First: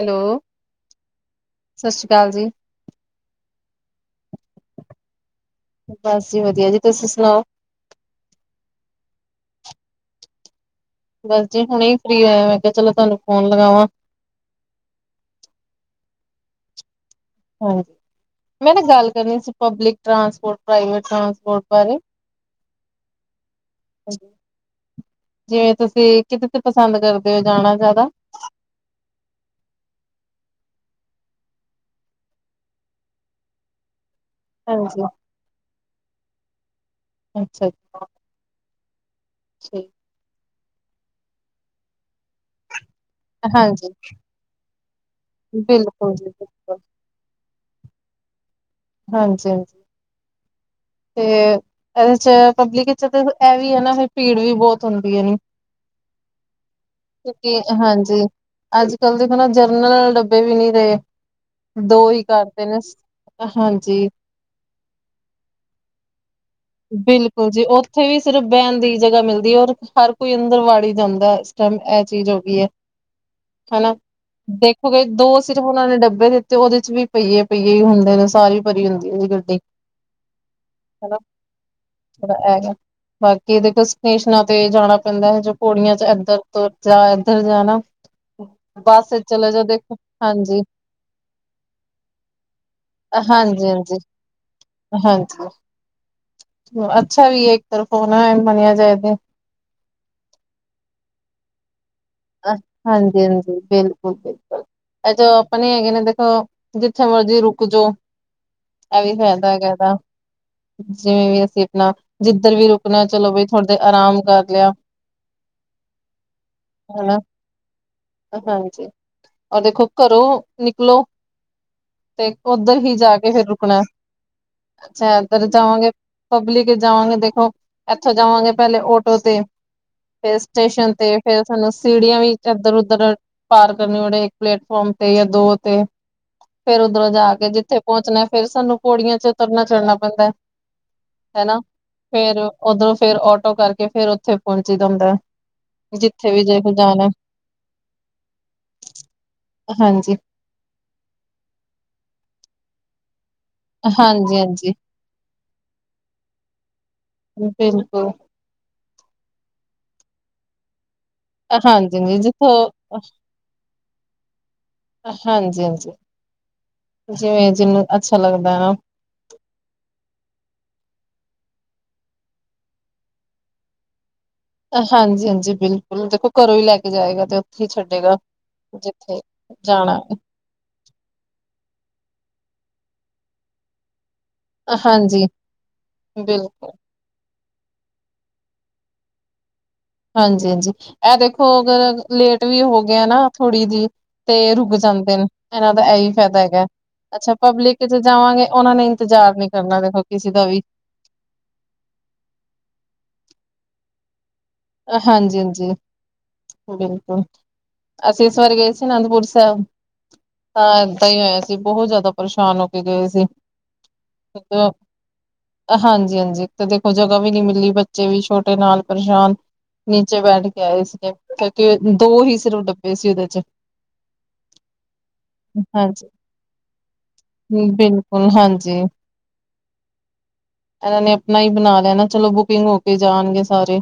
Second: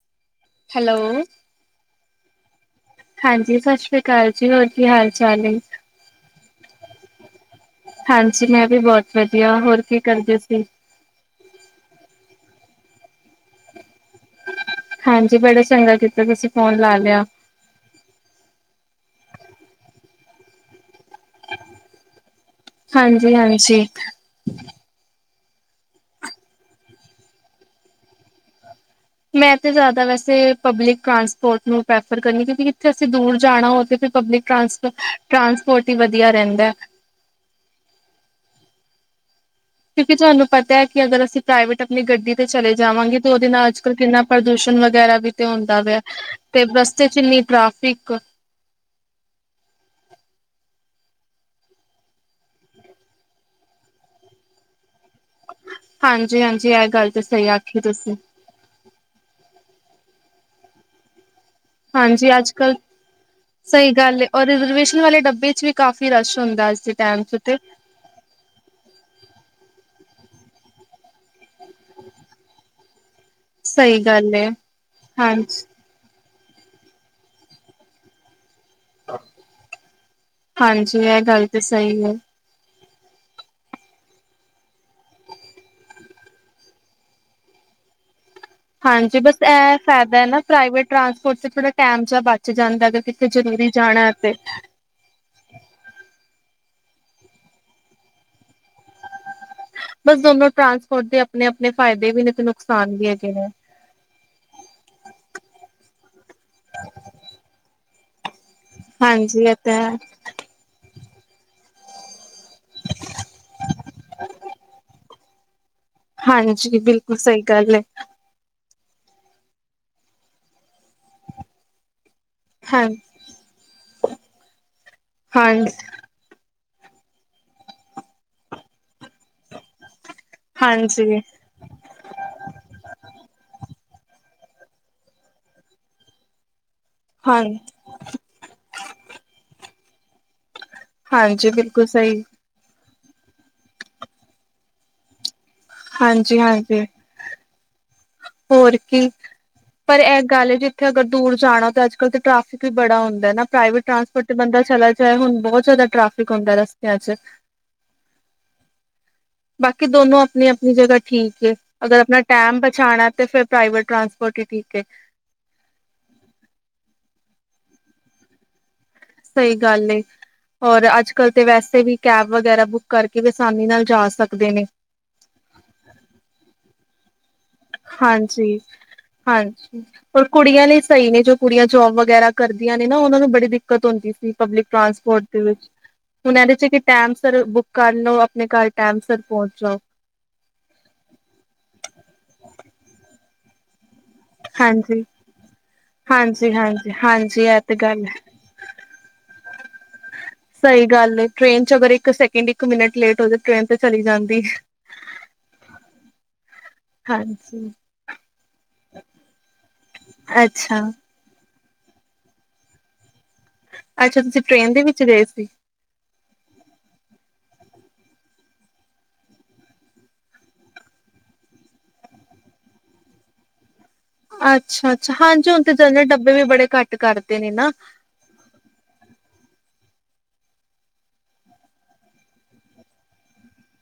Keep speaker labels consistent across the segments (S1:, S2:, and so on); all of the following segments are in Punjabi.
S1: ਹੈਲੋ।
S2: ਹੈਲੋ।
S1: ਸਤਿ ਸ਼੍ਰੀ ਅਕਾਲ ਜੀ।
S2: ਹਾਂਜੀ ਸਤਿ ਸ੍ਰੀ ਅਕਾਲ ਜੀ ਹੋਰ ਕੀ ਹਾਲ ਚਾਲ ਹੈ।
S1: ਬਸ ਜੀ ਵਧੀਆ ਜੀ ਤੁਸੀਂ ਸੁਣਾਓ।
S2: ਹਾਂਜੀ ਮੈਂ ਵੀ ਬਹੁਤ ਵਧੀਆ ਹੋਰ ਕੀ ਕਰਦੇ ਸੀ।
S1: ਬਸ ਜੀ ਹੁਣੇ ਫਰੀ ਹੋਏਆ ਮੈਂ ਕਿਹਾ ਚਲੋ ਤੁਹਾਨੂੰ ਫੋਨ ਲਗਾਵਾਂ।
S2: ਹਾਂਜੀ ਬੜਾ ਚੰਗਾ ਕੀਤਾ, ਤੁਸੀਂ ਫੋਨ ਲਾ ਲਿਆ।
S1: ਹਾਂ। ਮੈਂ ਨਾ ਗੱਲ ਕਰਨੀ ਸੀ ਪਬਲਿਕ ਟਰਾਂਸਪੋਰਟ, ਪ੍ਰਵੇਟ ਟਰਾਂਸਪੋਰਟ ਬਾਰੇ।
S2: ਹਾਂਜੀ-ਹਾਂਜੀ।
S1: ਜਿਵੇਂ ਤੁਸੀਂ ਕਿਦੇ ਤੇ ਪਸੰਦ ਕਰਦੇ ਹੋ ਜਾਣਾ ਜ਼ਿਆਦਾ।
S2: ਮੈਂ ਤੇ ਜ਼ਿਆਦਾ ਵੈਸੇ ਪਬਲਿਕ ਟਰਾਂਸਪੋਰਟ ਨੂੰ ਪ੍ਰੈਫਰ ਕਰਨੀ। ਕਿਉਂਕਿ ਜਿੱਥੇ ਅਸੀਂ ਦੂਰ ਜਾਣਾ ਹੋਏ ਤੇ ਫਿਰ ਪਬਲਿਕ
S1: ਹਾਂਜੀ,
S2: ਟਰਾਂਸਪੋਰਟ ਹੀ ਵਧੀਆ ਰਹਿੰਦਾਂ ਹੈ।
S1: ਅੱਛਾ-ਅੱਛਾ। ੀਕ [inaudible]
S2: ਕਿਉਂਕਿ ਤੁਹਾਨੂੰ ਪਤਾ ਹੈ ਕਿ ਅਗਰ ਅਸੀਂ ਪ੍ਰਾਈਵੇਟ ਆਪਣੀ ਗੱਡੀ ਤੇ ਚਲੇ ਜਾਵਾਂਗੇ ਤੇ ਉਹਦੇ ਨਾਲ ਅੱਜ
S1: ਹਾਂਜੀ,
S2: ਕੱਲ ਕਿੰਨਾ ਪ੍ਰਦੂਸ਼ਣ ਵਗੈਰਾ ਵੀ ਤੇ ਹੁੰਦਾ ਪਿਆ।
S1: ਬਿਲਕੁਲ ਜੀ
S2: ਤੇ
S1: ਬਿਲਕੁਲ।
S2: ਬਸ ਚ ਇੰਨੀ ਟ੍ਰੈਫਿਕ।
S1: ਹਾਂਜੀ-ਹਾਂਜੀ। ਤੇ ਇਹਦੇ ਚ ਪਬਲਿਕ ਵਿਚ ਤੇ ਇਹ ਵੀ ਹੈ ਨਾ ਫਿਰ ਭੀੜ ਵੀ ਬਹੁਤ ਹੁੰਦੀ ਹੈ ਨਾ।
S2: ਹਾਂਜੀ-ਹਾਂਜੀ ਇਹ ਗੱਲ ਤਾਂ ਸਹੀ ਆਖੀ ਤੁਸੀਂ।
S1: ਅੱਜ ਕੱਲ ਦੇਖੋ ਨਾ ਜਰਨਰਲ ਡੱਬੇ ਵੀ ਨਹੀਂ ਰਹੇ ਦੋ ਹੀ
S2: ਹਾਂਜੀ ਅੱਜ
S1: ਕਰਦੇ
S2: ਕੱਲ੍ਹ
S1: ਨੇ।
S2: ਸਹੀ
S1: ਹਾਂਜੀ
S2: ਗੱਲ ਏ। ਔਰ ਰਿਜ਼ਰਵੇਸ਼ਨ ਵਾਲੇ ਡੱਬੇ ਚ ਵੀ ਕਾਫ਼ੀ ਰਾਸ਼ ਹੁੰਦਾ। ਦੇ ਟਾਈਮ ਚ
S1: ਬਿਲਕੁਲ
S2: ਤੇ
S1: ਜੀ ਉਹ ਉੱਥੇ ਵੀ ਸਿਰਫ ਬਹਿਣ ਦੀ ਜਗ੍ਹਾ ਮਿਲਦੀ ਏ। ਔਰ ਹਰ ਕੋਈ ਅੰਦਰ ਵਾੜੀ ਜਾਂਦਾ ਇਸ ਟੈਮ ਇਹ ਚੀਜ਼ ਹੋ ਗਈ ਹੈ। ਹਨਾ
S2: ਸਹੀ ਗੱਲ ਏ
S1: ਦੇਖੋਗੇ ਦੋ ਸਿਰਫ਼
S2: ਹਾਂਜੀ
S1: ਉਹਨਾਂ ਨੇ ਡੱਬੇ ਦਿੱਤੇ। ਤੇ ਉਹਦੇ ਚ ਵੀ ਪਹੀਏ-ਪਈਏ ਹੀ ਹੁੰਦੇ ਨੇ, ਸਾਰੀ ਭਰੀ ਹੁੰਦੀ ਉਹਦੀ ਗੱਡੀ।
S2: ਹਾਂਜੀ
S1: ਹਨਾ
S2: ਇਹ ਗੱਲ ਤੇ ਸਹੀ ਹੈ।
S1: ਥੋੜਾ ਹੈਗਾ। ਬਾਕੀ ਦੇਖੋ ਸਟੇਸ਼ਨਾਂ ਤੇ ਜਾਣਾ ਪੈਂਦੈ ਹੈ ਜੋ ਪੋੜੀਆਂ ਚ ਇਧਰ ਤੋਂ ਜਾ ਇੱਧਰ ਜਾ ਨਾ। ਹਮ।
S2: ਹਾਂਜੀ ਬਸ ਇਹ ਫਾਇਦਾ ਹੈ ਨਾ ਪ੍ਰਾਈਵੇਟ ਟਰਾਂਸਪੋਰਟ ਚ ਥੋੜ੍ਹਾ ਟਾਈਮ ਜਾਹਾ ਬਚ ਜਾਂਦਾ ਹੈ, ਅਗਰ ਕਿੱਥੇ
S1: ਹਾਂਜੀ
S2: ਜ਼ਰੂਰੀ
S1: ਹਾਂਜੀ
S2: ਜਾਣਾ ਏ ਫ [unintelligible] [inaudible]
S1: ਹਾਂਜੀ। ਅੱਛਾ ਵੀ ਇਹ ਇੱਕ ਤਰਫੋਂ ਹੋਣਾ ਮੰਨਿਆ ਜਾਏ ਤੇ।
S2: ਬਸ ਦੋਨੋ ਟਰਾਂਸਪੋਰਟ ਦੇ ਆਪਣੇ-ਆਪਣੇ ਫਾਇਦੇ ਵੀ ਨੇ। ਤੇ ਨੁਕਸਾਨ ਵੀ ਹੈਗੇ ਨੇ
S1: ਹਾਂਜੀ-ਹਾਂਜੀ, ਬਿਲਕੁਲ-ਬਿਲਕੁਲ। ਇਹ ਜੋ ਆਪਾਂਣੇ ਹੈਗੇ ਨੇ ਦੇਖੋ ਜਿੱਥੇ ਮਰਜ਼ੀ ਰੁਕ ਜਾਓ। ਐ ਵੀ
S2: ਹਾਂਜੀ
S1: ਫਾਇਦਾ
S2: ਇਹ
S1: ਹੈਗਾ
S2: ਤਾਂ
S1: ਇਹਦਾ।
S2: ਹੈ
S1: ਜਿਵੇਂ ਵੀ ਅਸੀਂ ਆਪਣਾ ਜਿੱਧਰ ਵੀ ਰੁਕਣਾ ਚਲੋ ਬਈ ਥੋੜ੍ਹੀ ਦੇਰ ਆਰਾਮ ਕਰ ਲਿਆ।
S2: ਹਾਂਜੀ ਬਿਲਕੁਲ
S1: ਹਨਾ
S2: ਸਹੀ ਗੱਲ ਹੈ।
S1: ਹਾਂਜੀ ਔਰ ਦੇਖੋ ਘਰੋਂ ਨਿਕਲੋ ਤੇ ਉਧਰ
S2: ਹਾਂ
S1: ਹੀ ਜਾ ਕੇ ਫਿਰ ਰੁਕਣਾ ਅੱਛਾ ਇਧਰ
S2: ਹਾਂ
S1: ਜਾਵਾਂਗੇ। ਪਬਲਿਕ ਵਿੱਚ ਜਾਵਾਂਗੇ ਦੇਖੋ ਇੱਥੋਂ ਜਾਵਾਂਗੇ ਪਹਿਲੇ ਆਟੋ ਤੇ। ਫਿਰ ਸਟੇਸ਼ਨ ਤੇ
S2: ਹਾਂਜੀ
S1: ਫਿਰ ਸਾਨੂੰ ਸੀੜੀਆਂ ਵੀ ਇੱਧਰ ਉਧਰ ਪਾਰ ਕਰਨ ਪੈਂਦੀ, ਇੱਕ ਪਲੇੈਟਫੋਮ ਤੇ ਜਾਂ ਦੋ ਤੇ। ਫੇਰ ਉਧਰੋਂ ਜਾ
S2: ਹਾਂ
S1: ਕੇ ਜਿੱਥੇ ਪਹੁੰਚਣਾ ਏ, ਫੇਰ ਸਾਨੂੰ ਪੋੜੀਆਂ ਚ ਉਤਰਨਾ-ਚੜ੍ਹਨਾ ਪੈਂਦਾਏ।
S2: ਹਾਂਜੀ
S1: ਹਨਾ
S2: ਬਿਲਕੁਲ ਸਹੀ
S1: ਫੇਰ ਉਧਰੋਂ ਫੇਰ ਆਟੋ ਕਰਕੇ ਫੇਰ ਉਥੇ ਪਹੁੰਚੀਦਾ ਹੁੰਦਾਂ ਹੈ।
S2: ਹਾਂਜੀ।
S1: ਵਿਜੇ ਕੋਲ
S2: ਹਾਂਜੀ
S1: ਜਾਣਾ।
S2: ਹੋਰ ਕੀ ਪਰ
S1: ਹਾਂਜੀ
S2: ਇਹ ਗੱਲ ਜੇ ਉੱਥੇ ਅਗਰ ਦੂਰ ਜਾਣਾ ਤਾਂ ਅੱਜ-ਕੱਲ੍ਹ ਟ੍ਰੈਫਿਕ ਵੀ ਬੜਾ ਹੁੰਦਾ ਨਾ। ਪ੍ਰਾਈਵੇਟ ਟਰਾਂਸਪੋਰਟ ਤੇ
S1: ਹਾਂਜੀ
S2: ਬੰਦਾ
S1: ਹਾਂਜੀ
S2: ਚਲਾ ਜਾਏ, ਹੁਣ ਬਹੁਤ ਜ਼ਿਆਦਾ ਟ੍ਰੈਫਿਕ ਹੁੰਦਾ ਰਸਤਿਆਂ ਚ।
S1: ਬਿਲਕੁਲ
S2: ਬਾਕੀ ਦੋਨੋਂ ਆਪਣੀ ਆਪਣੀ ਜਗ੍ਹਾ ਠੀਕ ਏ,
S1: ਹਾਂਜੀ
S2: ਅਗਰ
S1: ਹਾਂਜੀ
S2: ਆਪਣਾ
S1: ਜਿੱਥੋਂ
S2: ਟਾਈਮ ਬਚਾਉਣਾ। ਪ੍ਰਾਈਵੇਟ ਟਰਾਂਸਪੋਰਟ ਹੀ ਠੀਕ ਹੈ।
S1: ਹਾਂਜੀ-ਹਾਂਜੀ, ਜਿਵੇਂ ਜਿਹਨੂੰ ਚੰਗਾ ਲੱਗਦਾ ਆ ਨਾ।
S2: ਸਹੀ ਗੱਲ ਏ। ਔਰ ਅੱਜਕੱਲ੍ਹ ਤਾਂ ਵੈਸੇ ਵੀ ਕੈਬ ਵਗੈਰਾ ਬੁੱਕ ਕਰਕੇ ਆਸਾਨੀ ਨਾਲ ਜਾ ਸਕਦੇ ਨੇ।
S1: ਹਾਂਜੀ-ਹਾਂਜੀ, ਬਿਲਕੁਲ। ਦੇਖੋ, ਘਰੋਂ ਹੀ ਲੈ ਕੇ ਜਾਏਗਾ ਤੇ। ਹੀ ਛੱਡੇਗਾ
S2: ਹਾਂਜੀ
S1: ਜਿੱਥੇ
S2: ਹਾਂਜੀ
S1: ਜਾਣਾ।
S2: ਔਰ ਕੁੜੀਆਂ ਲਈ ਸਹੀ ਨੇ, ਜੋ ਕੁੜੀਆਂ ਜੋਬ ਵਗੈਰਾ ਕਰਦੀਆਂ ਨੇ ਨਾ, ਉਹਨਾਂ ਨੂੰ ਬੜੀ ਦਿੱਕਤ ਹੁੰਦੀ ਸੀ। ਪਬਲਿਕ ਟਰਾਂਸਪੋਰਟ
S1: ਹਾਂਜੀ
S2: ਦੇ ਵਿੱਚ ਹੁਣ ਇਹਦੇ,
S1: ਬਿਲਕੁਲ
S2: ਚ। ਟਾਈਮ ਸਿਰ ਬੁੱਕ ਕਰ ਲਓ, ਆਪਣੇ ਘਰ ਟਾਈਮ ਸਿਰ ਪਹੁੰਚ ਜਾਓਗੇ।
S1: ਹਾਂਜੀ-ਹਾਂਜੀ, ਇਹ ਦੇਖੋ, ਅਗਰ ਲੇਟ ਵੀ ਹੋ ਗਿਆ ਨਾ ਥੋੜ੍ਹੀ ਜਿਹੀ। ਤੇ ਰੁਕ
S2: ਹਾਂਜੀ,
S1: ਜਾਂਦੇ ਨੇ, ਇਹਨਾਂ ਦਾ ਇਹੀ ਫਾਇਦਾ
S2: ਹਾਂਜੀ,
S1: ਹੈਗਾ।
S2: ਹਾਂਜੀ,
S1: ਅੱਛਾ,
S2: ਹਾਂਜੀ ਇਹ ਤੇ
S1: ਪਬਲਿਕ ਚ
S2: ਗੱਲ ਹੈ।
S1: ਜਾਵਾਂਗੇ, ਉਹਨਾਂ ਨੇ ਇੰਤਜ਼ਾਰ ਨੀ ਕਰਨਾ, ਦੇਖੋ ਕਿਸੇ ਦਾ ਵੀ।
S2: ਸਹੀ ਗੱਲ ਏ, ਟ੍ਰੇਨ ਚ ਅਗਰ ਇੱਕ ਸੈਕਿੰਡ, ਇੱਕ ਮਿੰਟ ਲੇਟ ਹੋ ਜਾਵੇ, ਟ੍ਰੇਨ ਤਾਂ ਚਲੀ ਜਾਂਦੀ।
S1: ਹਾਂਜੀ-ਹਾਂਜੀ। ਬਿਲਕੁਲ,
S2: ਹਾਂਜੀ,
S1: ਅਸੀਂ ਇਸ ਵਾਰ ਗਏ ਸੀ ਅਨੰਦਪੁਰ ਸਾਹਿਬ।
S2: ਅੱਛਾ,
S1: ਹਾਂ, ਇੱਦਾਂ ਹੀ ਹੋਇਆ ਸੀ, ਬਹੁਤ ਜ਼ਿਆਦਾ ਪਰੇਸ਼ਾਨ ਹੋ ਕੇ ਗਏ ਸੀ।
S2: ਅੱਛਾ, ਤੁਸੀਂ ਟ੍ਰੇਨ ਦੇ ਵਿੱਚ ਗਏ ਸੀ।
S1: ਹਾਂਜੀ, ਹਾਂਜੀ, ਤੇ ਦੇਖੋ ਜਗ੍ਹਾ ਵੀ ਨਹੀਂ ਮਿਲੀ, ਬੱਚੇ ਵੀ ਛੋਟੇ, ਨਾਲ ਪਰੇਸ਼ਾਨ। ਨੀਚੇ ਬੈਠ ਕੇ ਆਏ ਸੀ, ਕਿਉਂਕਿ ਦੋ ਹੀ ਸਿਰਫ਼ ਡੱਬੇ ਸੀ ਉਹਦੇ ਚ।
S2: ਅੱਛਾ, ਅੱਛਾ। ਹਾਂਜੀ, ਹੁਣ ਤਾਂ ਜਨਰਲ
S1: ਹਾਂਜੀ
S2: ਡੱਬੇ ਵੀ ਬੜੇ ਘੱਟ ਕਰ ਦਿੱਤੇ ਨੇ ਨਾ।
S1: ਹੁਨ ਹਾਂਜੀ। ਉਹਨੇ ਇੰਨਾ ਹੀ ਬਣਾ ਲੈਣਾ, ਚਲੋ ਬੁਕਿੰਗ ਹੋ ਕੇ ਜਾਣਗੇ ਸਾਰੇ।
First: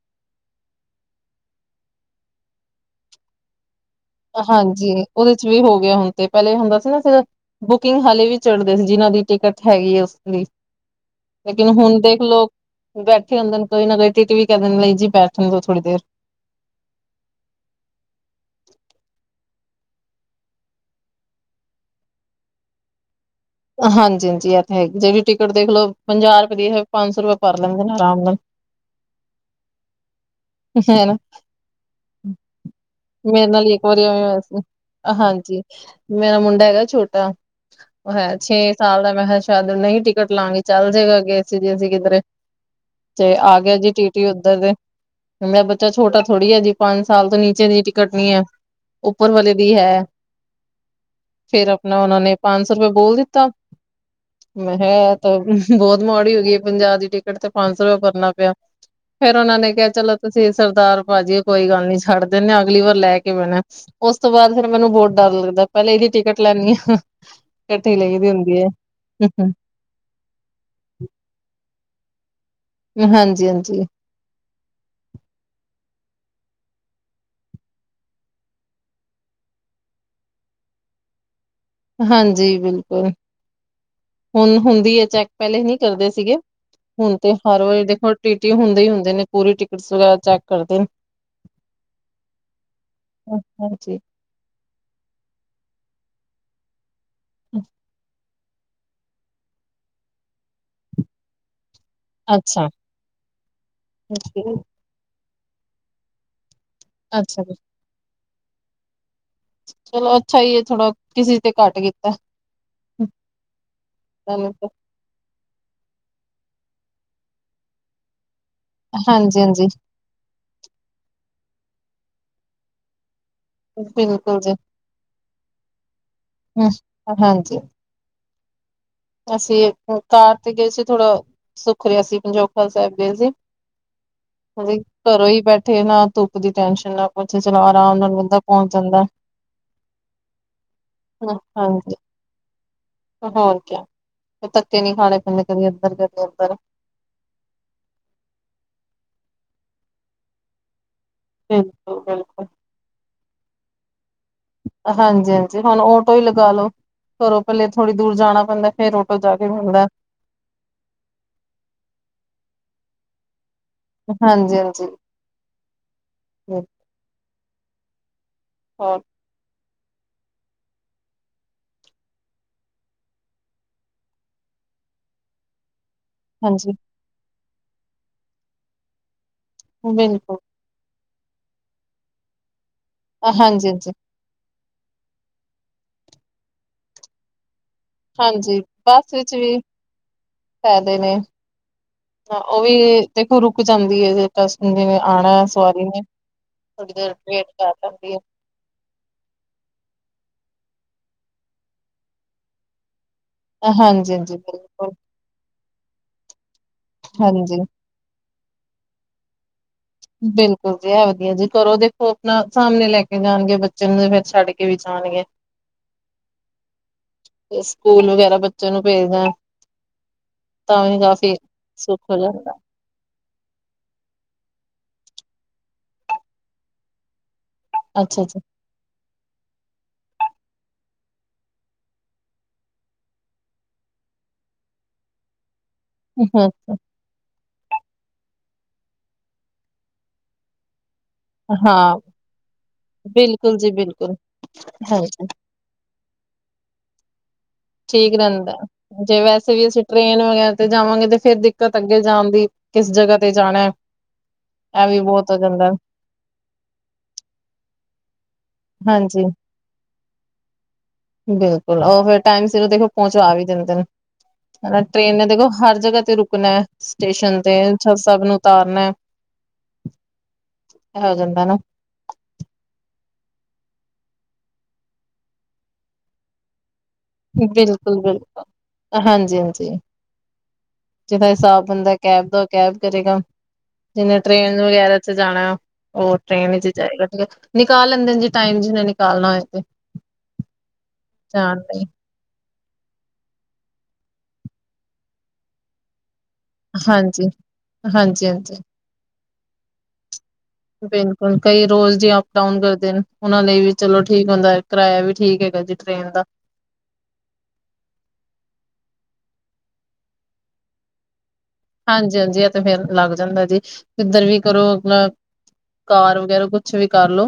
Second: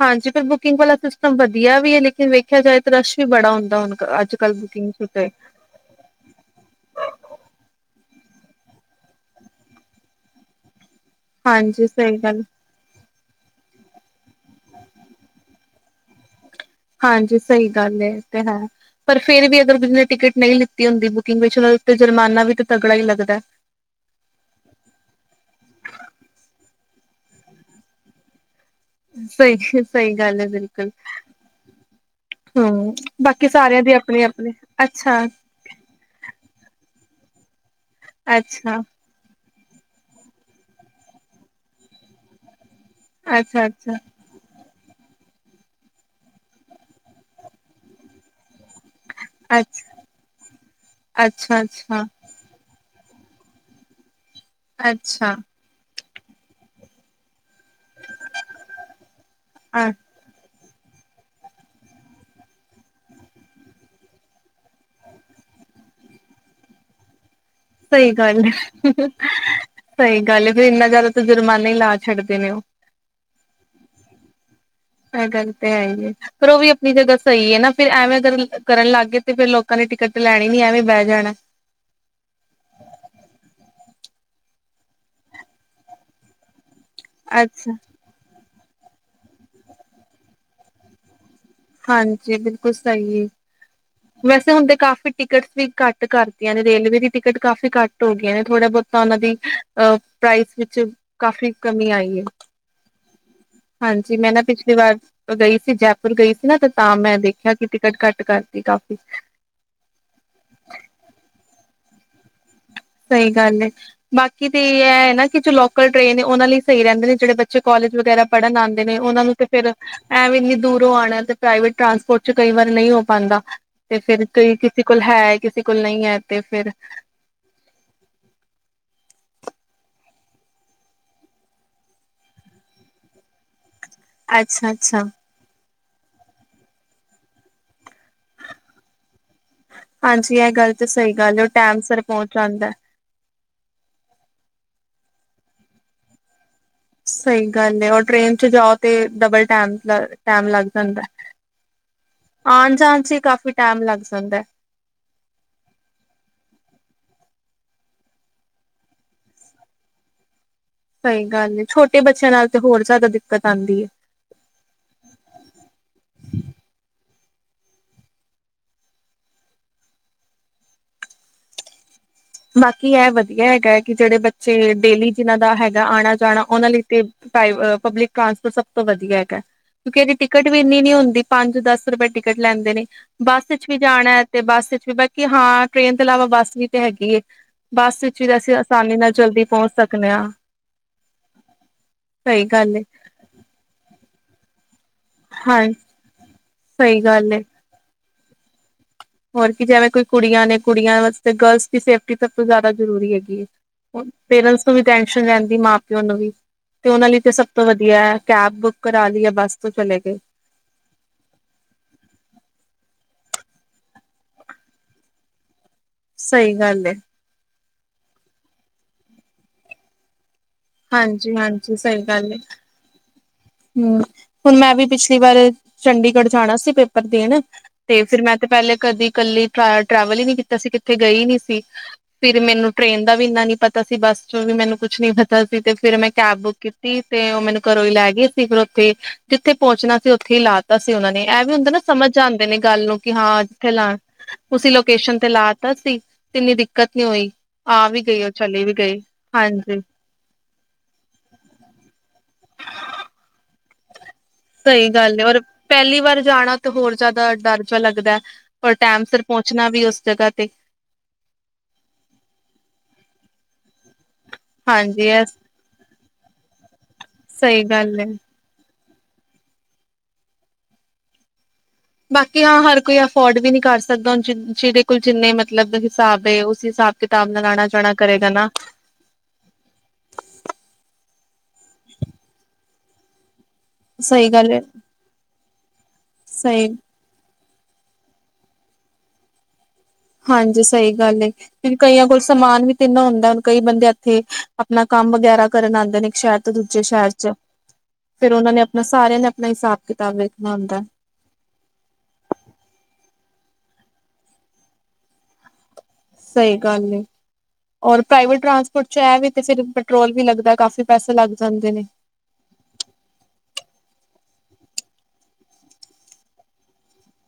S2: ਹਾਂਜੀ, ਫਿਰ ਬੁਕਿੰਗ ਵਾਲਾ ਸਿਸਟਮ ਵਧੀਆ ਵੀ ਏ, ਲੇਕਿਨ ਦੇਖਿਆ ਜਾਏ, ਰਸ਼ ਵੀ ਵੱਡਾ ਹੁੰਦਾ ਹੁਣ। ਅੱਜਕੱਲ੍ਹ ਬੁਕਿੰਗ
S1: ਹਾਂਜੀ।
S2: ਸੀਟ ਏ।
S1: ਉਹਦੇ ਚ ਵੀ ਹੋ ਗਿਆ ਹੁਣ ਤਾਂ, ਪਹਿਲਾਂ ਹੁੰਦਾ ਸੀ ਨਾ ਫੇਰ। ਬੁਕਿੰਗ ਹਾਲੇ ਵੀ ਚੜ੍ਹਦੇ ਨੇ, ਜਿਨ੍ਹਾਂ ਦੀ ਟਿਕਟ ਹੈਗੀ ਹੈ, ਉਸਦੀ। ਲੇਕਿਨ
S2: ਹਾਂਜੀ
S1: ਹੁਨ
S2: ਸਹੀ
S1: ਦੇਖ
S2: ਗੱਲ,
S1: ਲਓ। ਬੈਠੇ ਹੁੰਦੇ ਨੇ, ਕੋਈ ਨਾ ਕੋਈ ਟੀਟੀ ਵੀ ਕਹਿੰਦੇ ਨੇ, ਜੀ ਬੈਠੇ ਰਹੋ ਥੋੜ੍ਹੀ ਦੇਰ।
S2: ਹਾਂਜੀ ਸਹੀ ਗੱਲ ਏ ਰੇਹਾ। ਪਰ ਫੇਰ ਵੀ ਅਗਰ ਕਿਸੇ ਨੇ ਟਿਕਟ ਨਹੀਂ ਲਈ ਹੁੰਦੀ ਬੁਕਿੰਗ ਵਿੱਚ, ਉਹਨਾਂ ਤੇ ਜੁਰਮਾਨਾ ਵੀ ਤਾਂ ਤਗੜਾ ਹੀ ਲੱਗਦਾ।
S1: ਹਾਂਜੀ, ਹਾਂਜੀ, ਇਹ ਤਾਂ ਹੈ। ਜਿਹੜੀ ਟਿਕਟ ਦੇਖ ਲਓ, ਪੰਜਾਹ ਰੁਪਏ ਦੀ ਐ, ਪੰਜ ਸੌ ਰੁਪਏ ਭਰ ਲੈਂਦੇ ਨੇ ਆਰਾਮ ਨਾਲ।
S2: ਸਹੀ ਗੱਲ ਐ, ਬਿਲਕੁਲ।
S1: ਹਨਾ
S2: ਹੂੰ,
S1: ਮੇਰੇ
S2: ਬਾਕੀ
S1: ਨਾਲ
S2: ਸਾਰਿਆਂ
S1: ਇੱਕ
S2: ਦੀ
S1: ਵਾਰੀ ਐਵੇਂ
S2: ਆਪਣੀ
S1: ਹੋਇਆ
S2: ਆਪਣੀ,
S1: ਸੀ
S2: ਅੱਛਾ।
S1: ਹਾਂਜੀ। ਮੇਰਾ ਮੁੰਡਾ ਹੈਗਾ ਛੋਟਾ ਹੈ ਛੇ
S2: ਅੱਛਾ
S1: ਸਾਲ ਦਾ। ਮੈਂ ਕਿਹਾ, ਚਲੋ ਨਹੀਂ ਟਿਕਟ ਲਾਵਾਂਗੇ, ਚੱਲ ਜਾਏਗਾ ਅੱਗੇ ਅਸੀਂ ਜੇ ਕਿੱਧਰੇ। ਤੇ ਆ
S2: ਅੱਛਾ
S1: ਗਿਆ ਜੀ,
S2: ਅੱਛਾ
S1: ਟੀਟੀ। ਕਿ ਔਧਰ ਤਾਂ ਮੇਰਾ ਬੱਚਾ ਛੋਟਾ ਥੋੜ੍ਹੀ ਹੈ ਜੀ, ਪੰਜ ਸਾਲ ਤੋਂ ਹੇਠਾਂ ਦੀ ਟਿਕਟ ਨੀ ਐ। ਉੱਪਰ ਵਾਲੇ ਦੀ
S2: ਅੱਛਾ
S1: ਹੈ।
S2: ਅੱਛਾ
S1: ਫੇਰ ਆਪਨਾ
S2: ਅੱਛਾ
S1: ਉਨਾਂ ਨੇ। ਪੰਜ ਸੌ ਰੁਪਏ ਬੋਲ ਦਿੱਤਾ ਮੈਂ
S2: ਅੱਛਾ
S1: ਤਾਂ ਕੀ। ਬਹੁਤ ਮਾੜੀ ਹੋ ਗਈ ਐ, ਪੰਜਾਹ ਦੀ ਟਿਕਟ ਤੇ ਪੰਜ ਸੌ ਰੁਪਏ ਭਰਨਾ ਪਿਆ। ਫੇਰ ਉਹਨਾਂ ਨੇ ਕਿਹਾ,
S2: ਅ
S1: ਚਲੋ। ਤੁਸੀਂ ਸਰਦਾਰ ਭਾਅ ਜੀ, ਕੋਈ ਗੱਲ ਨਹੀਂ, ਛੱਡ ਦਿੰਦੇ। ਅਗਲੀ ਵਾਰ ਲੈ ਕੇ ਬਹਿਣਾ। ਉਸ ਤੋਂ ਬਾਅਦ ਫੇਰ ਮੈਨੂੰ ਬਹੁਤ ਡਰ ਲੱਗਦਾ, ਪਹਿਲਾਂ ਇਹਦੀ ਟਿਕਟ ਲੈਣੀ ਆਂ, ਕੱਠੀ ਲਈ। ਦੀ
S2: ਹਾਂਜੀ
S1: ਹੁੰਦੀ ਹੈ
S2: ਸਈ ਗਾੱਲ ਏ ਫੇਰ ਇਨਾ ਜਾਦਾ ਤਾਂ ਜੁਰਮਾਨਾ ਈ ਲਾ ਛੱਡਦੇ ਨੇ ਓ।
S1: ਹਾਂਜੀ-ਹਾਂਜੀ।
S2: ਐ ਗਂਤੇ ਆਏਗੇ। ਪਰ ਓ ਵੀ ਅਪਨੀ ਜਗਾ ਸਈ ਏ ਨਾ ਫੇਰ ਐਵੇ ਅਗਰ ਕਰਨ ਲਾੱਗ ਗਏ ਤੇ ਫੇਰ ਲੋਕਾਂ ਨੇ ਟਿਕਟ ਤੇ ਲੈਣੀ ਨੀ ਐਵੇ ਈ ਬੈ ਜਾਣੈ।
S1: ਹਾਂਜੀ ਬਿਲਕੁਲ, ਹੁਨ ਹੁੰਦੀ ਏ ਚੈਕ ਪੈਲੇ ਨੀ ਕਰਦੇ ਸੀਗੇ। ਹੁਨ ਤੇ ਹਰ
S2: ਅੱਛਾ
S1: ਵਾਰੀ ਦੇਖੋ ਟੀ ਟੀ ਹੁੰਦੇ ਈ ਹੁੰਦੇ ਨੇ ਪੂਰੀ ਟਿਕਟਸ ਵਗੈਰਾ ਚੈਕ ਕਰਦੇਨ।
S2: ਹਾਂਜੀ ਬਿਲਕੁਲ ਸਈ ਏ।
S1: ਹਾਂਜੀ।
S2: ਵੈਸੇ ਹੁਨਤੇ ਕਾਫ਼ੀ ਟਿਕਟਸ ਵੀ ਘਾੱਟ ਕਾਰਤਿਆਂ ਨੇ ਰੇਲਵੇ ਦੀ ਟਿਕਟ ਕਾਫੀ ਘਾੱਟ ਓ ਗੀਆ ਨੇ ਥੋੜੇ ਬੋਤ ਤਾ ਉਨਾ ਦੀ ਅ ਪ੍ਰਾਈਸ ਵਿੱਚ ਕਾਫੀ ਕਮੀ ਆਈ
S1: ਅੱਛਾ,
S2: ਹਾਂਜੀ ਮੈਂ ਨਾ ਪਿਛਲੀ ਵਾਰ ਅ ਗਈ ਸੀ ਜੈਪੁਰ ਗਈ ਸੀ ਨਾ ਤੇ ਤਾਂ ਮੈਂ
S1: ਅੱਛਾ
S2: ਦੇਖਯਾ
S1: ਜੀ
S2: ਕਿ ਟਿਕਟ ਘਾੱਟ ਕਾਰਤੀ ਕਾਫੀ।
S1: ਚਲੋ ਅੱਛਾ ਈ ਏ ਥੋੜਾ ਕਿ ਸੇਚ ਤੇ ਘਾੱਟ ਕੀਤੈ।
S2: ਸਈ ਗਾੱਲ ਏ, ਬਾਕੀ ਤੇ ਐ ਏ ਨਾ ਕਿ ਜੋ ਲੋਕਲ ਟ੍ਰੇਨ ਔਨਾ ਲਈ ਸਈ ਰੈਂਦੇ ਨੇ ਜੜੇ ਬੱਚੇ ਕੋਲੇਜ ਵਗੈਰਾ ਪੜਨ ਆਂਦੇ ਨੇ ਔਨਾਂ ਨੂੰ ਤੇ
S1: ਹਾਂਜੀ-ਹਾਂਜੀ
S2: ਫੇਰ ਐਂ ਵੀ ਇੰਨੀ ਦੂਰੋਂ ਆਣਾ ਤੇ ਪ੍ਰਾਈਵੇਟ ਟਰਾਂਸਪੋਰਟ ਚ ਕਈ ਵਾਰ ਨਈ ਓ ਪਾਂਦਾ। ਤੇ ਫੇਰ
S1: ਬਿਲਕੁਲ ਜੀ
S2: ਕਈ ਕਿਸੇ ਕੋਲ ਹੈ ਕਿਸੇ ਕੋਲ ਨਈ ਹੈ ਤੇ
S1: ਹੂੰ
S2: ਫੇਰ
S1: ਹਾਂਜੀ। ਅਸੀਂ ਕਾਰ ਤੇ ਗਏ ਸੀ ਥੋੜਾ ਸੁੱਖ ਰੇਆ ਸੀ ਪੰਜੋਖੜਾ ਸੈਬ ਗਏ ਸੀ।
S2: ਅੱਛਾ
S1: ਵੀ
S2: ਅੱਛਾ
S1: ਘਰੋਂ ਈ ਬੈ ਨਾ ਤੁੱਪ ਦੀ ਟੈਨਸ਼ਨ ਨਾ ਕੁਛ ਚਲੋ ਅਰਾਮ ਨਾਲ ਬੰਦਾ ਪੋਂਚ ਜਾਂਦੈ।
S2: ਹਾਂਜੀ ਐ ਗਾੱਲ ਤੇ ਸਈ ਗਾੱਲ ਏ ਓ ਟੈਮ
S1: ਹਾਂਜੀ
S2: ਸੇਰ ਪੋਂਚ ਜਾਂਦੈ।
S1: ਹੋਰ ਕਯਾ, ਤੱਕੇ ਨੀ ਖਾਣੇ ਪੈਂਦੇ ਕਦੀ ਐਦਰ ਕਦੀ ਔਦਰ।
S2: ਸਈ ਗਾੱਲ ਏ ਔਰ ਟ੍ਰੇਨ ਚ ਜਾਓ ਤੇ ਡਬਲ ਟੈਮ ਦਾ ਟੈਮ ਲਾੱਗ ਜਾਂਦੈ।
S1: ਹੂੰ। ਬਿਲਕੁਲ।
S2: ਆਨ ਜਾਨ ਚ ਈ ਕਾਫੀ ਟੈਮ ਲਾੱਗ ਜਾਂਦੈ।
S1: ਹਾਂਜੀ-ਹਾਂਜੀ ਹੋਨ ਓਟੋ ਈ ਲਗਾ ਲੋ। ਘਰੋਂ ਪੱਲੇ ਥੋੜੀ ਦੂਰ ਜਾਣਾ ਪੈਂਦੈ ਫੇਰ ਓਟੋ ਜਾ ਕੇ ਮਿਲਦੈ।
S2: ਸਈ ਗਾੱਲ ਏ ਛੋਟੇ ਬੱਚੇਆਂ ਨਾਲ ਤੇ ਹੋਰ ਜਾਦਾ ਦਿੱਕਤ ਆਂਦੀ ਏ।
S1: ਹਾਂਜੀ-ਹਾਂਜੀ। ਹੋਰ
S2: ਬਾਕੀ ਐ ਵਦੀਆ ਐਗੈ ਕਿ ਜੜੇ ਬੱਚੇ ਡੇਲੀ ਜਿਨਾਂ ਦਾ ਹੈਗੈ ਆਣਾ ਜਾਣਾ ਓਨਾ
S1: ਹਾਂਜੀ
S2: ਲਈ ਤੇ ਪ੍ਰਾਈਵ ਅ ਪਬਲਿਕ ਟਰਾਂਸਪੋਰਟ ਸੱਬ ਤੋ ਵਦੀਆ ਐਗੈ ਕਿਉਕਿ ਐਦੀ
S1: ਬਿਲਕੁਲ
S2: ਟਿਕਟ ਇੰਨੀ ਨੀ ਓਂਦੀ ਪਾਂਜ-ਦਾੱਸ ਰਪਏ ਟਿਕਟ ਲੈਂਦੇ ਨੇ, ਬੱਸ ਏਚ ਵੀ
S1: ਹਾਂਜੀ-ਹਾਂਜੀ, ਹਾਂਜੀ
S2: ਜਾਣੈ ਤੇ ਬੱਸ ਇਚ ਵੀ ਬਾਕੀ ਹਾਂ ਟ੍ਰੇਨ ਤੋਂ ਅਲਾਵਾ ਬੱਸ ਵੀ ਤੇ ਹੈਗੀ ਏ। ਬੱਸ ਵਿੱਚ ਵੀ ਅਸੀਂ
S1: ਹਾਂਜੀ
S2: ਆਸਾਨੀ ਨਾਲ
S1: ਬੱਸ ਵਿੱਚ
S2: ਜਲਦੀ
S1: ਵੀ,
S2: ਪਹੁੰਚ ਸਕਦੇ ਹਾਂ
S1: ਫੈਦੇ ਨੇ। ਹਾ
S2: ਸਹੀ
S1: ਓ ਵੀ
S2: ਗੱਲ ਏ
S1: ਦੇਖੋ ਰੁਕ ਜਾਂਦੀ ਏ [unintelligible] ਨੇ ਆਣੈ
S2: ਹਾਂ
S1: ਸਵਾਰੀ ਨੇ ਥੋੜੀ
S2: ਸਹੀ
S1: ਦੇਰ
S2: ਗੱਲ ਏ
S1: ਵੇਟ ਕਾਰ ਲੈਂਦੀ ਏ।
S2: ਹੋਰ ਕੀ ਜੈਵੇ ਕੋਈ ਕੁੜੀਆਂ ਨੇ ਕੁੜੀਆਂ ਵਸਤੇ ਗੱਲਸ ਦੀ ਸੇਫਟੀ ਸੱਬ ਤੋ ਜਾਦਾ ਜਰੂਰੀ ਐਗੀ ਏ। ਹੁਨ
S1: ਹਾਂਜੀ-ਹਾਂਜੀ
S2: ਪੇਰੇਂਸ ਨੂੰ ਵੀ
S1: ਬਿਲਕੁਲ
S2: ਟੈਸ਼ਨ ਰੈਂਦੀ ਮਾਂ-ਪਯੈ ਨੂੰ ਵੀ, ਤੇ ਓਨਾਂ ਲਈ ਤੇ ਸੱਬ
S1: ਹਾਂਜੀ
S2: ਤੋ ਵਦੀਐ। ਕੈਬ ਬੁੱਕ ਕਰਾ ਲੀ ਯਾ ਬੱਸ ਤੋ ਚਲੇ ਗੇ।
S1: ਬਿਲਕੁਲ ਜੀ ਐ ਵਦੀਆ ਜੇ ਘੱਰੋ ਦੇਖੋ ਅਪਨਾ ਸਾਮਨਯੋ ਲੈ ਕੇ ਜਾਨਗੇ ਬੱਚੇ ਨੂੰ ਤੇ ਫੇਰ ਛੱਡ ਕੇ ਵੀ ਜਾਨਗੇ। [inaudible]
S2: ਸਈ ਗਾੱਲ ਏ।
S1: ਫੇਰ ਸਕੂਲ ਵਗੈਰਾ ਬੱਚੇ ਨੂੰ ਭੇਜਣਾ ਤਾਂ ਵੀ ਕਾਫੀ,
S2: ਹਾਂਜੀ ਹਾਂਜੀ
S1: ਸੁੱਖ ਹੋ ਜਾਂਦਾ
S2: ਹੁ ਹੁਣ ਮੈਂ ਵੀ ਪਿਛਲੀ ਵਾਰ ਚੰਡੀਗੜ੍ਹ ਜਾਣਾ ਸੀ ਪੇਪਰ ਦੇਣ ਤੇ ਫਿਰ
S1: ਅੱਛਾ-ਅੱਛਾ
S2: ਮੈਂ ਤੇ ਪੈਲੇ ਕਦੀ ਕੱਲੀ ਟਰੈ, ਟਰੈਵਲ ਈ ਨੀ ਕੀਤਾ ਸੀ, ਕਿਥੇ ਗਈ ਨੀ ਸੀ। ਫਿਰ ਮੈਨੂੰ ਟ੍ਰਰੇਨ ਦਾ ਵੀ ਇੰਨਾ ਨੀ ਪਤਾ ਸੀ, ਬੱਸ ਚ ਵੀ ਮੈਨੂੰ ਕੁਛ ਨੀ ਪ ਸੀ, ਤੇ ਫੇਰ ਮੈਂ ਕੈਬ ਬੁੱਕ ਕੀਤੀ ਤੇ ਓ ਮੈਨੂੰ ਘਰੋਂ ਹੀ ਲੈ ਗਏ ਸ ਫਿਰ ਓਥੇ, ਜਿੱਥੇ ਪੋਚਣਾ ਸੀ, ਉੱਥੇ ਈ ਲਾਤਾ ਸੀ ਓਨਾਂ ਨੇ। ੲੈ ਵੀ ਹੁੰਦਾ ਨਾ,
S1: ਹਾਂ
S2: ਸਮਝ ਜਾਦੇ ਨੇ ਗੱਲ ਨੂੰ ਕਿ ਹਾਂ,
S1: ਬਿਲਕੁਲ
S2: ਜਿੱਥੇ
S1: ਜੀ
S2: ਲਾਣ,
S1: ਬਿਲਕੁਲ
S2: ਤੁਸੀਂ ਲੋਕੇਸ਼ਨ
S1: ਹਾਂਜੀ
S2: ਤੇ ਲਾ ਪਸੀ, ਤਿੰਨੀ ਦਿੱਕਤ ਨੀ ਹੋਈ ਆ, ਵੀ
S1: ਠੀਕ
S2: ਗਏ ਓ
S1: ਰਹਿੰਦਾ
S2: ਚਲੇ ਵੀ ਗਏ,
S1: ਹੈ। ਜੇ ਵੈਸੇ ਵੀ
S2: ਹਾਂਜੀ
S1: ਅਸੀਂ ਟ੍ਰੇਨ ਵਗੈਰਾ ਤੇ ਜਾਵਾਂਗੇ ਤੇ ਫੇਰ ਦਿੱਕਤ ਅੱਗੇ ਜਾਣ ਦੀ, ਕਿਸ ਜਗ੍ਹਾ ਤੇ ਜਾਣਾ ਐ।
S2: ਸਈ ਗੱਲ ਔਰ, ਪੈਲੀ ਵਾਰ ਜਾਣਾ ਤਾਂ ਹੋਰ ਜਾਦਾ ਡੱਰ ਪੇਆ ਲੱਗਦਾ। ਔਰ ਟੈਮ ਸੇਰ
S1: ਹਾਂਜੀ
S2: ਪੋਚਣਾ ਵੀ ਉਸ ਜਗ੍ਹਾ ਤੇ
S1: ਬਿਲਕੁਲ ਓ ਫੇਰ ਟਾਈਮ ਸਿਰ ਦੇਖੋ ਪੋਚਾ, ਵੀ ਦਿੰਦੇ ਨੇ। ਹਨਾ,
S2: ਹਾਂਜੀ
S1: ਟ੍ਰੇਨ
S2: ਇਹ
S1: ਨੇ ਦੇਖੋ ਹਰ ਜਗਾ ਤੇ ਰੁਕਣੈ ਸਟੇਸ਼ਨ ਤੇ,
S2: ਸਹੀ
S1: ਛ
S2: ਗੱਲ ਹੈ।
S1: ਸਭ ਨੂੰ ਤਾਰਨੈ, ਹੋ ਜਾਂਦਾ ਨਾ
S2: ਬਾਕੀ ਆਂ ਹੱਰ ਕੋਈ ਅਫੋਰਡ ਵੀ ਨੀ ਕੱਰ ਸਕਦਾ ਜਿ, ਜਿਦੇ ਕੋਲ ਜਿੰਨੇ ਮਤਲਬ ਹਿਸਾਬ ਦੇ, ਉਸ ਹਿਸਾਬ ਕਿਤਾਬ ਨਾਲ ਅੱਣਾ-ਜੱਣਾ ਕਰੇਗਾ ਨਾ।
S1: ਹਾਂਜੀ-ਹਾਂਜੀ, ਜਿਥਾ ਹਿਸਾਬ ਹੁੰਦਾ ਕੈਬ ਦਾ ਕੈਬ ਕਰੇਗਾ। ਜਿਨੇ
S2: ਸਹੀ ਗੱਲ ਹੈ
S1: ਟ੍ਰੇਨ ਵਗੈਰਾ ਚ ਜਾਣਾ, ਓ ਟ੍ਰੇਨ ਵਿੱਚ
S2: ਸਹੀ
S1: ਜਾਏਗਾ, ਠੀਕ ਐ ਨਿਕਾਲ ਲੈਂਦੇ ਜੀ, ਟਾਈਮ ਜਿਨੇ ਨਿਕਾਲਣਾ ਹੋਏ ਤੇ
S2: ਹਾਂਜੀ ਸਈ ਗੱਲ ਏ,
S1: ਜਾਣ
S2: ਫਿ
S1: ਲਈ
S2: ਕਈਆਂ ਕੋਲ ਸਮਾਨ ਵੀ ਤਿੰਨਾ ਹੁੰਦਾ, ਹੁਣ ਕਈ ਬੰਦੇ ਏਥੇ ਆਪਣਾ ਕੰਮ ਵਗੈਰਾ ਕਰਨ ਆਦੇ ਨੇ ਕੇ ਸ਼ੈਦ ਤੇ ਦੂਜੇ ਸ਼ੈਰ
S1: ਹਾਂਜੀ
S2: ਚ,
S1: ਹਾਂਜੀ
S2: ਫੇਰ ਓਨਾਂ
S1: ਹਾਂਜੀ
S2: ਨੇ ਅਪਣਾ ਸਾਰੇਆਂ ਨੇ ਆਪਣਾ ਹਿਸਾਬ-ਕਿਤਾਬ ਵੇਖਣਾ ਹੁੰ
S1: ਪਿਕੁਲ ਕਈ ਰੋਜ਼ ਜੇ ਅੱਪ-ਡਾਊਨ ਕਰਦੇ ਨੇ, ਓਨਾਂ ਲਈ ਵੀ ਚਲੋ ਠੀਕ ਹੁੰਦਾ ਏ, ਕਿਰਾਆ ਵੀ ਠੀਕ ਹੈਗਾ ਜੇ ਟ੍ਰਰੇਨ ਦਾ
S2: ਸਈ ਗੱਲ ਏ। ਔਰ ਪ੍ਰਾਈਵੇਟ ਟਰਾਂਸਪੋਰਟ ਚ ੲੈ ਵੇ ਕੇ ਫਿਰ ਪੈਟਰੋਲ ਵੀ ਲੱਗਦਾ, ਕਾਫੀ ਪੈਸੇ ਲੱਗ ਜਾਂਦੇ ਨੇ
S1: ਹਾਂਜੀ-ਹਾਂਜੀ ੲੈ ਤੇ ਫੇਰ ਲੱਗ ਜਾਂਦਾ ਜੀ, ਕਿੱਧਰ ਵੀ ਕਰੋ ਲ ਕਾਰ ਵਗੈਰਾ ਕੁਛ ਵੀ ਕੱਰ ਲੋ।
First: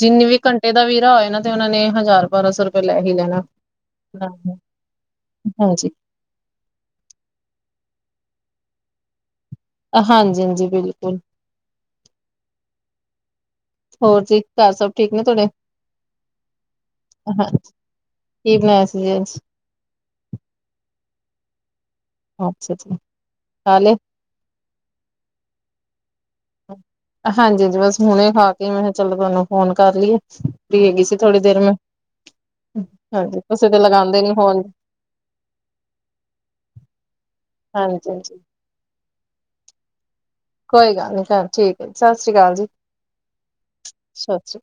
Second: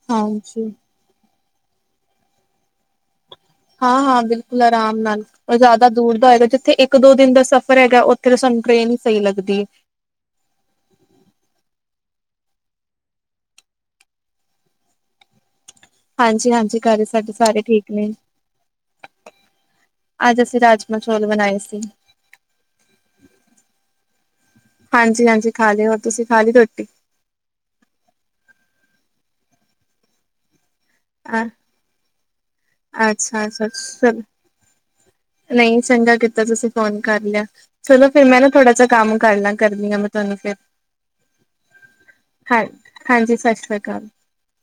S1: ਜਿੰਨੇ ਵੀ
S2: ਹਾਂਜੀ।
S1: ਘੰਟੇ ਦਾ ਵੀਰਾ ਹੋਏ ਨਾ ਤੇ, ਓਨਾਂ ਨੇ ਹਜ਼ਾਰ-ਬਾਰਾਂ ਸੌ ਰੁਪਏ ਲੈ ਹੀ ਲੈਣਾ।
S2: ਹਾਂ-ਹਾਂ
S1: ਹਾਂਜੀ
S2: ਬਿਲਕੁਲ, ਅਰਾਮ ਨਾਲ, ਜਾਦਾ
S1: ਹਾਂਜੀ
S2: ਦੂਰ ਦਾ ਹੋਏਗਾ, ਜਿੱਥੇ ਏ ਕ-ਦੋ ਦਿਨ ਦਾ ਸਫ਼ਰ ਹੈਗਾ, ਉੱਥੇ ਤਾਂ ਸਾਨੂੰ ਟ੍ਰੇਨ ਈ ਸਈ ਲੱਗਦੀ ਏ।
S1: ਹਾਂਜੀ-ਹਾਂਜੀ, ਬਿਲਕੁਲ। ਹੋਰ ਜੀ, ਘੱਰ ਸਭ ਠੀਕ ਨੇ ਤੋਡੇ।
S2: ਹਾਂਜੀ-ਹਾਂਜੀ, ਘੱਰ ਸਾਡੇ ਸਾਰੇ ਠੀਕ ਨੇ।
S1: ਕੀ ਬਣਾਇਆ ਸੀ ਜੀ ਅੱਜ
S2: ਅੱਜ ਅਸੀ ਰਾਜਮਾ-ਚੋਲ ਬਣਾਏ ਸੀ।
S1: ਅੱਛਾ ਜੀ, ਖਾਲੇ।
S2: ਹਾਂਜੀ-ਹਾਂਜੀ ਖਾ ਲੇ, ਹੋਰ ਤੁਸੀਂ ਖਾ ਲੀ ਰੋਟੀ।
S1: ਹਾਂਜੀ-ਹਾਂਜੀ, ਬਸ ਹੁਣੇ ਖਾ ਕੇ, ਮੈਂ ਚੱਲ, ਤੁਹਾਨੂੰ ਫੋਨ ਕੱਰ ਲਿ ਏ, ਫ੍ਰੀ ਹੈਗੀ ਸੀ। ਥੋੜੀ
S2: ਅ
S1: ਦੇਰ ਮੈਂ, ਹਾਂਜੀ,
S2: ਅੱਛਾ-ਅੱਛਾ
S1: ਤੁਸੀਂ ਤੇ ਲਗਾਦੇ ਨੀ ਫੋਨ
S2: ਨਈ, ਚੰਗਾ ਕੀਤਾ ਤੁਸੀਂ ਫੋਨ ਕੱਰ ਲੇਆ ਚਲੋ,
S1: ਹਾਂਜੀ
S2: ਫੇਰ
S1: ਹਾਂਜੀ
S2: ਮੈਂ ਨਾ ਥੋੜਾ ਜਾ ਕੰਮ ਕੱਰ ਲਾਂ, ਕਰਦੀ ਆਂ ਮੈਂ ਤਵਾਨੂੰ ਫੇਰ।
S1: ਕੋਈ ਗੱਲ ਨੀ ਕਾਰ ਠੀਕ ਏ ਜੀ, ਸਸ਼੍ਰੀ ਕਾਲ ਜੀ,
S2: ਹਾਂਜੀ ਸਤਿ ਸ੍ਰੀ ਅਕਾਲ।
S1: ਸਸ਼੍ਰੀ